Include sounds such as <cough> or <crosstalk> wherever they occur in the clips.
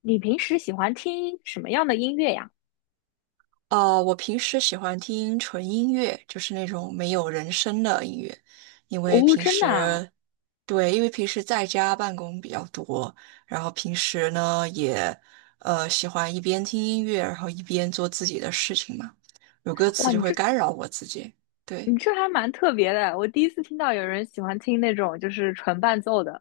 你平时喜欢听什么样的音乐呀？哦，我平时喜欢听纯音乐，就是那种没有人声的音乐。因为哦，平真的啊，时，对，因为平时在家办公比较多，然后平时呢也，喜欢一边听音乐，然后一边做自己的事情嘛，有歌哇，词就你会这干扰我自己。对。你这还蛮特别的，我第一次听到有人喜欢听那种就是纯伴奏的。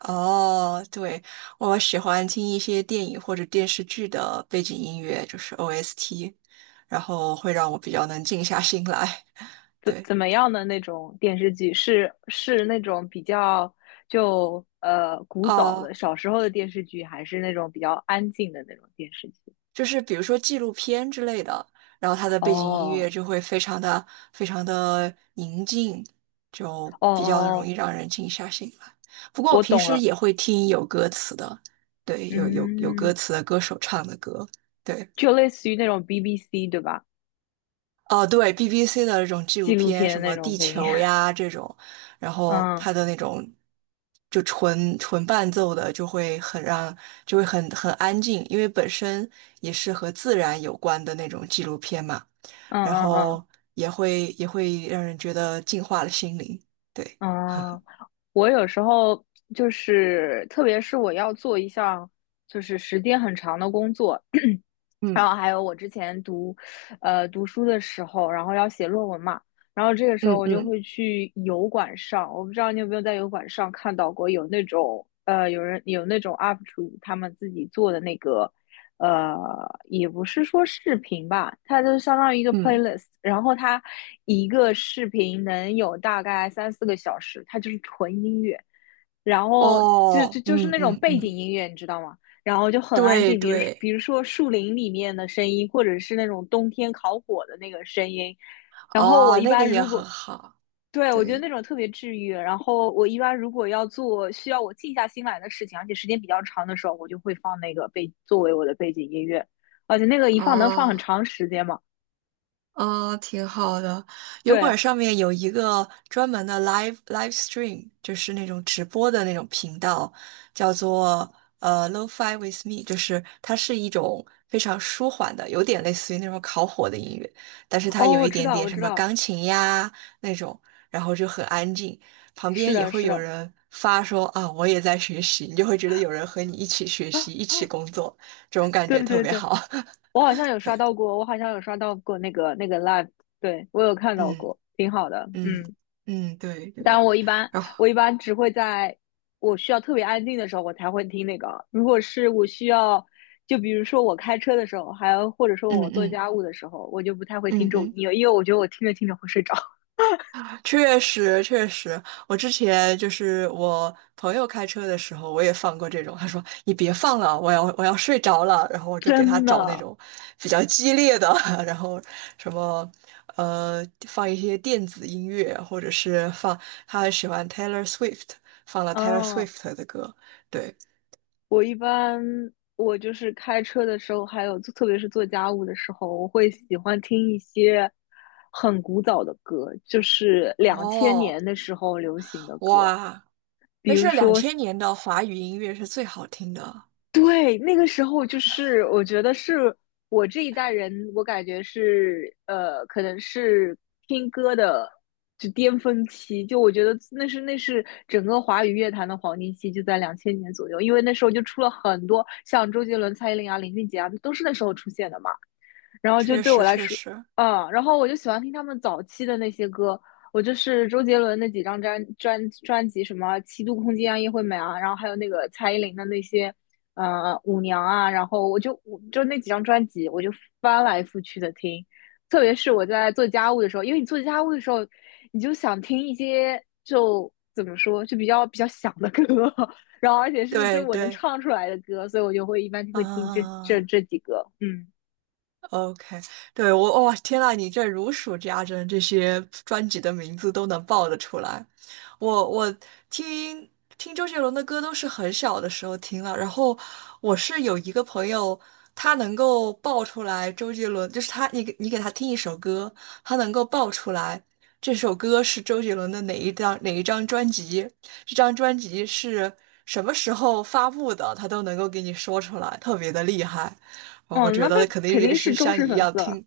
哦，对，我喜欢听一些电影或者电视剧的背景音乐，就是 OST，然后会让我比较能静下心来。怎对。怎么样的那种电视剧？是那种比较就古早哦，的小时候的电视剧，还是那种比较安静的那种电视剧？就是比如说纪录片之类的，然后它的背景音哦乐就会非常的宁静，就哦比较容哦，易让人静下心来。不过我我平懂时了，也会听有歌词的，对，有嗯，歌词的歌手唱的歌，对。就类似于那种 BBC 对吧？哦，对，BBC 的这种纪录纪录片，片什那么种地配音，球呀这种，然 <laughs> 后嗯它的那种就纯纯伴奏的，就会很让，就会很安静，因为本身也是和自然有关的那种纪录片嘛，嗯然嗯嗯后也会让人觉得净化了心灵。对，嗯。我有时候就是，特别是我要做一项就是时间很长的工作，然嗯后还有我之前读书的时候，然后要写论文嘛。然后这个时候嗯我就嗯会去油管上，我不知道你有没有在油管上看到过有那种，有人有那种 UP 主他们自己做的那个，呃，也不是说视频吧，它就相当于一个 嗯，playlist，然后它一个视频能有大概三四个小时，它就是纯音乐。然后就就哦，就是嗯那种嗯背景嗯，音乐，你知道吗？然后就很安对静，比如对，比如说树林里面的声音，或者是那种冬天烤火的那个声音。然后我哦，一那个般也如很果好，对，我觉得对，那种特别治愈。然后我一般如果要做需要我静下心来的事情，而且时间比较长的时候，我就会放那个作为我的背景音乐，而且那个一放能放很啊。长时间嘛。嗯，挺好的。油对，管上面有一个专门的 live stream，就是那种直播的那种频道，叫做Lo-Fi with Me，就是它是一种非常舒缓的，有点类似于那种烤火的音乐，但是它哦，有我一知点道，点我什知么道，钢琴呀那种，然后就很安静，旁是边也的，会是有的，人发说啊我也在学习，你就会觉得有人和你一起学习，一起工作，这种感对觉特对别对。好。<laughs> 我好像有刷到过那个 live，对，我有看到嗯。过，挺好的，嗯嗯。嗯，对但对，我一般然后我一般只会在我需要特别安静的时候，我才会听那个。如果是我需要，就比如说我开车的时候，还有或者说嗯我做嗯家务的时候，我就不太会听嗯这种嗯，音乐，因为我觉得我听着听着会睡着，确实确实，我之前就是我朋友开车的时候，我也放过这种，他说你别放了，我要睡着了，然后我 <laughs> 就给他真找那的，种比较激烈的，<laughs> 然后什么放一些电子音乐，或者是放他喜欢 Taylor Swift，放了 Taylor 嗯。Swift 的歌，对，我一般我就是开车的时候，还有特别是做家务的时候，我会喜欢听一些很古早的歌，就是两千哦，年的时候流行的歌，哇，比但如是两说千年的华语音乐是最好听的。对，那个时候就是我觉得是我这一代人，我感觉是可能是听歌的就巅峰期，就我觉得那是整个华语乐坛的黄金期，就在两千年左右，因为那时候就出了很多像周杰伦、蔡依林啊、林俊杰啊，都是那时候出现的嘛。然后就确对我实来确说，实，嗯，然后我就喜欢听他们早期的那些歌。我就是周杰伦那几张专辑，什么《七度空间》啊、叶惠美啊，然后还有那个蔡依林的那些，呃，舞娘啊。然后我就那几张专辑，我就翻来覆去的听，特别是我在做家务的时候，因为你做家务的时候，你就想听一些，就怎么说，就比较响的歌，<laughs> 然后而且是就对是我能对，唱出来的歌，所以我就会一般就会听这这啊、这几个，嗯。OK，对我哇、天呐，你这如数家珍，这些专辑的名字都能报得出来。我听听周杰伦的歌都是很小的时候听了，然后我是有一个朋友，他能够报出来周杰伦，就是他你给他听一首歌，他能够报出来这首歌是周杰伦的哪一张哪一张专辑，这张专辑是什么时候发布的，他都能够给你说出来，特别的厉害。哦，我哦，觉那他得肯定肯也定是是忠像你实一粉样丝了。听，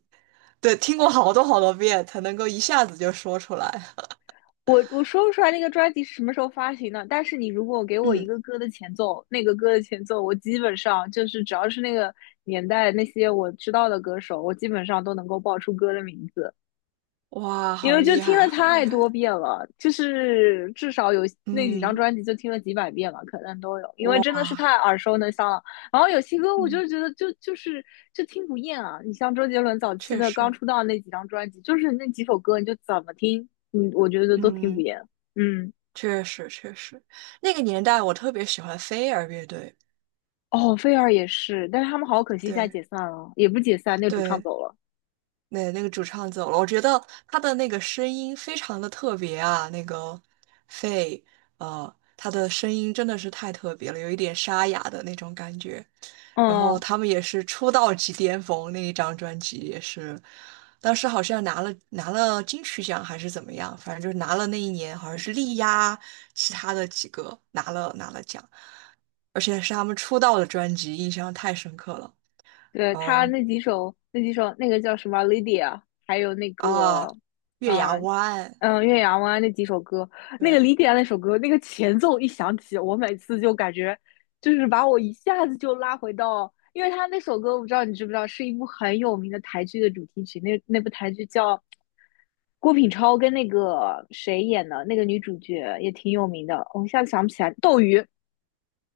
对，听过好多好多遍才能够一下子就说出来。我说不出来那个专辑是什么时候发行的，但是你如果给我一嗯，个歌的前奏，那个歌的前奏，我基本上就是只要是那个年代那些我知道的歌手，我基本上都能够报出歌的名字。哇，因好为就厉听害，了好厉太害。多遍了，就是至少有那几张嗯，专辑就听了几百遍了，可能都有，因为真的是太哇，耳熟能详了。然后有些歌我嗯，就觉得就是就听不厌啊，你像周杰伦早期确的刚实，出道那几张专辑，就是那几首歌你就怎么听，嗯，我觉得都听不嗯，厌。嗯，确实确实，那个年代我特别喜欢飞儿乐队，哦，菲儿也是，但是他们好可惜现在对解散了，也不解散，那个主唱对，走了。那那个主唱走了，我觉得他的那个声音非常的特别啊，那个飞，他的声音真的是太特别了，有一点沙哑的那种感觉。然后嗯，他们也是出道即巅峰，那一张专辑也是，当时好像拿了金曲奖还是怎么样，反正就是拿了那一年好像是力压其他的几个拿了奖，而且是他们出道的专辑，印象太深刻了。对，然他后那几首，那几首，那个叫什么《Lydia》，还有那啊，个，月牙嗯湾，嗯，《岳阳湾》那几首歌。那个对，《Lydia》那首歌，那个前奏一响起，我每次就感觉，就是把我一下子就拉回到，因为他那首歌，我不知道你知不知道，是一部很有名的台剧的主题曲。那部台剧叫郭品超跟那个谁演的，那个女主角也挺有名的，我一下子想不起来，斗鱼，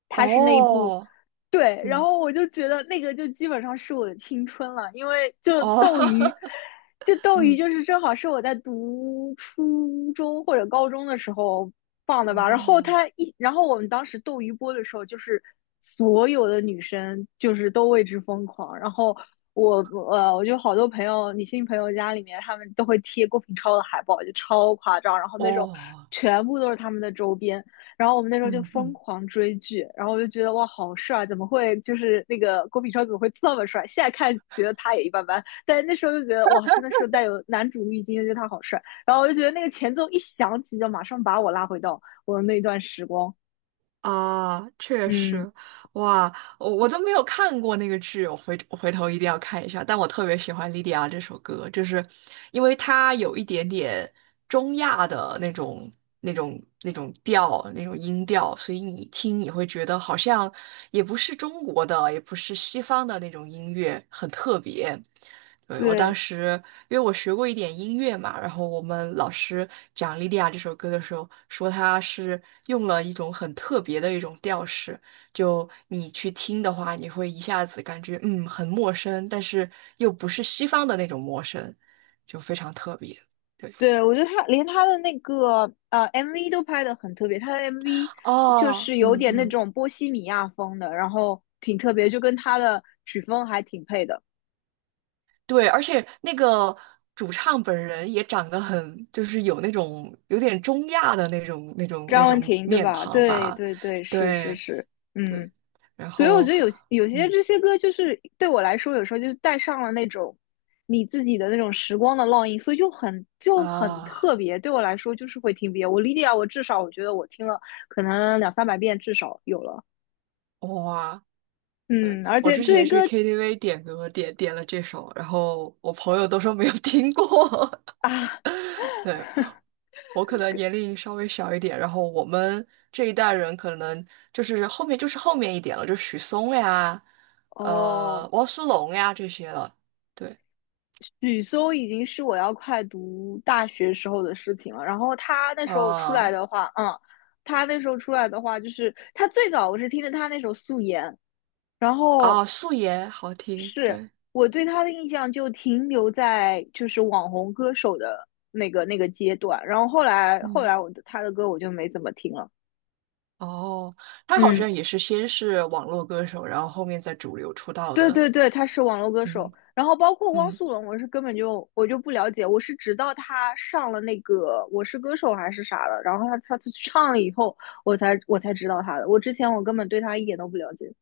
她是那一部。哦，对，然嗯，后我就觉得那个就基本上是我的青春了，因为就哦，斗鱼，<laughs> 就斗鱼嗯，就是正好是我在读初中或者高中的时候放的吧。然后哦，它一，然后我们当时斗鱼播的时候，就是所有的女生就是都为之疯狂。然后我我就好多朋友，女性朋友家里面，他们都会贴郭品超的海报，就超夸张。然后那时候哦，全部都是他们的周边。然后我们那时候就嗯疯嗯。狂追剧，然后我就觉得哇，好帅！怎么会就是那个郭品超怎么会这么帅？现在看觉得他也一般般，但是那时候就觉得哇，真的是带有男主滤镜，就觉得他好帅。然后我就觉得那个前奏一响起，就马上把我拉回到我的那段时光。啊，确嗯，实，哇，我都没有看过那个剧，我回头一定要看一下。但我特别喜欢《莉迪亚》这首歌，就是因为它有一点点中亚的那种调、那种音调，所以你听你会觉得好像也不是中国的，也不是西方的那种音乐，很特别。对，我当对时，因为我学过一点音乐嘛，然后我们老师讲《莉莉娅》这首歌的时候，说它是用了一种很特别的一种调式，就你去听的话，你会一下子感觉嗯很陌生，但是又不是西方的那种陌生，就非常特别。对，我觉得他连他的那个MV 都拍的很特别，他的 MV 就哦，是有嗯点那嗯，种波西米亚风的，然后挺特别，就跟他的曲风还挺配的。对，而且那个主唱本人也长得很，就是有那种有点中亚的那张文种婷对面吧？庞对吧，对对，是是对。是，对，嗯。然所以我觉后得有些这些歌就是对我来说，有时候就是带上了那种你自己的那种时光的烙印，所以就很啊，特别。对我来说，就是会听遍。我莉莉娅，我至少我觉得我听了可能两三百遍，至少有了。哇，对嗯，而我且之这些前歌去 KTV 点歌，点了这首，然后我朋友都说没有听过。啊，<laughs> 对，我可能年龄稍微小一点，然后我们这一代人可能就是后面一点了，就许嵩呀，哦，汪苏泷呀这些了。对，许嵩已经是我要快读大学时候的事情了。然后他那时候出来呃，的话，他那时候出来的话，就是他最早我是听着他那首《素颜》，然啊，后哦素颜好听，是对，我对他的印象就停留在就是网红歌手的那个阶段。然后后来后嗯。来他的歌我就没怎么听了。哦，他好嗯，像也是先是网络歌手，然后后面在主流出道对的。对对，他是网络歌手。嗯。然后包括汪嗯，苏泷，我是根本就我就不了解，我是直到他上了那个《我是歌手》还是啥的，然后他去唱了以后，我才知道他的。我之前我根本对他一点都不了解，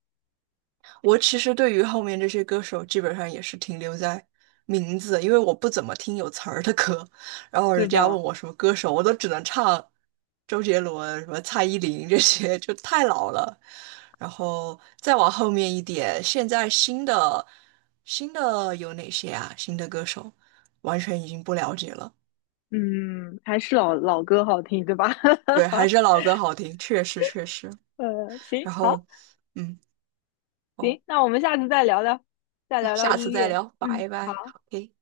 我其实对于后面这些歌手基本上也是停留在名字，因为我不怎么听有词儿的歌。然后对人家问吧？我什么歌手，我都只能唱周杰伦、什么蔡依林这些，就太老了。然后再往后面一点，现在新的有哪些啊？新的歌手完全已经不了解了。嗯，还是老歌好听，对吧？对，还 <laughs> 是老歌好听，确实确实。行，然好，后，嗯，哦，行，那我们下次再聊聊，再那聊聊下次音再乐。聊，嗯，拜拜好。好，OK。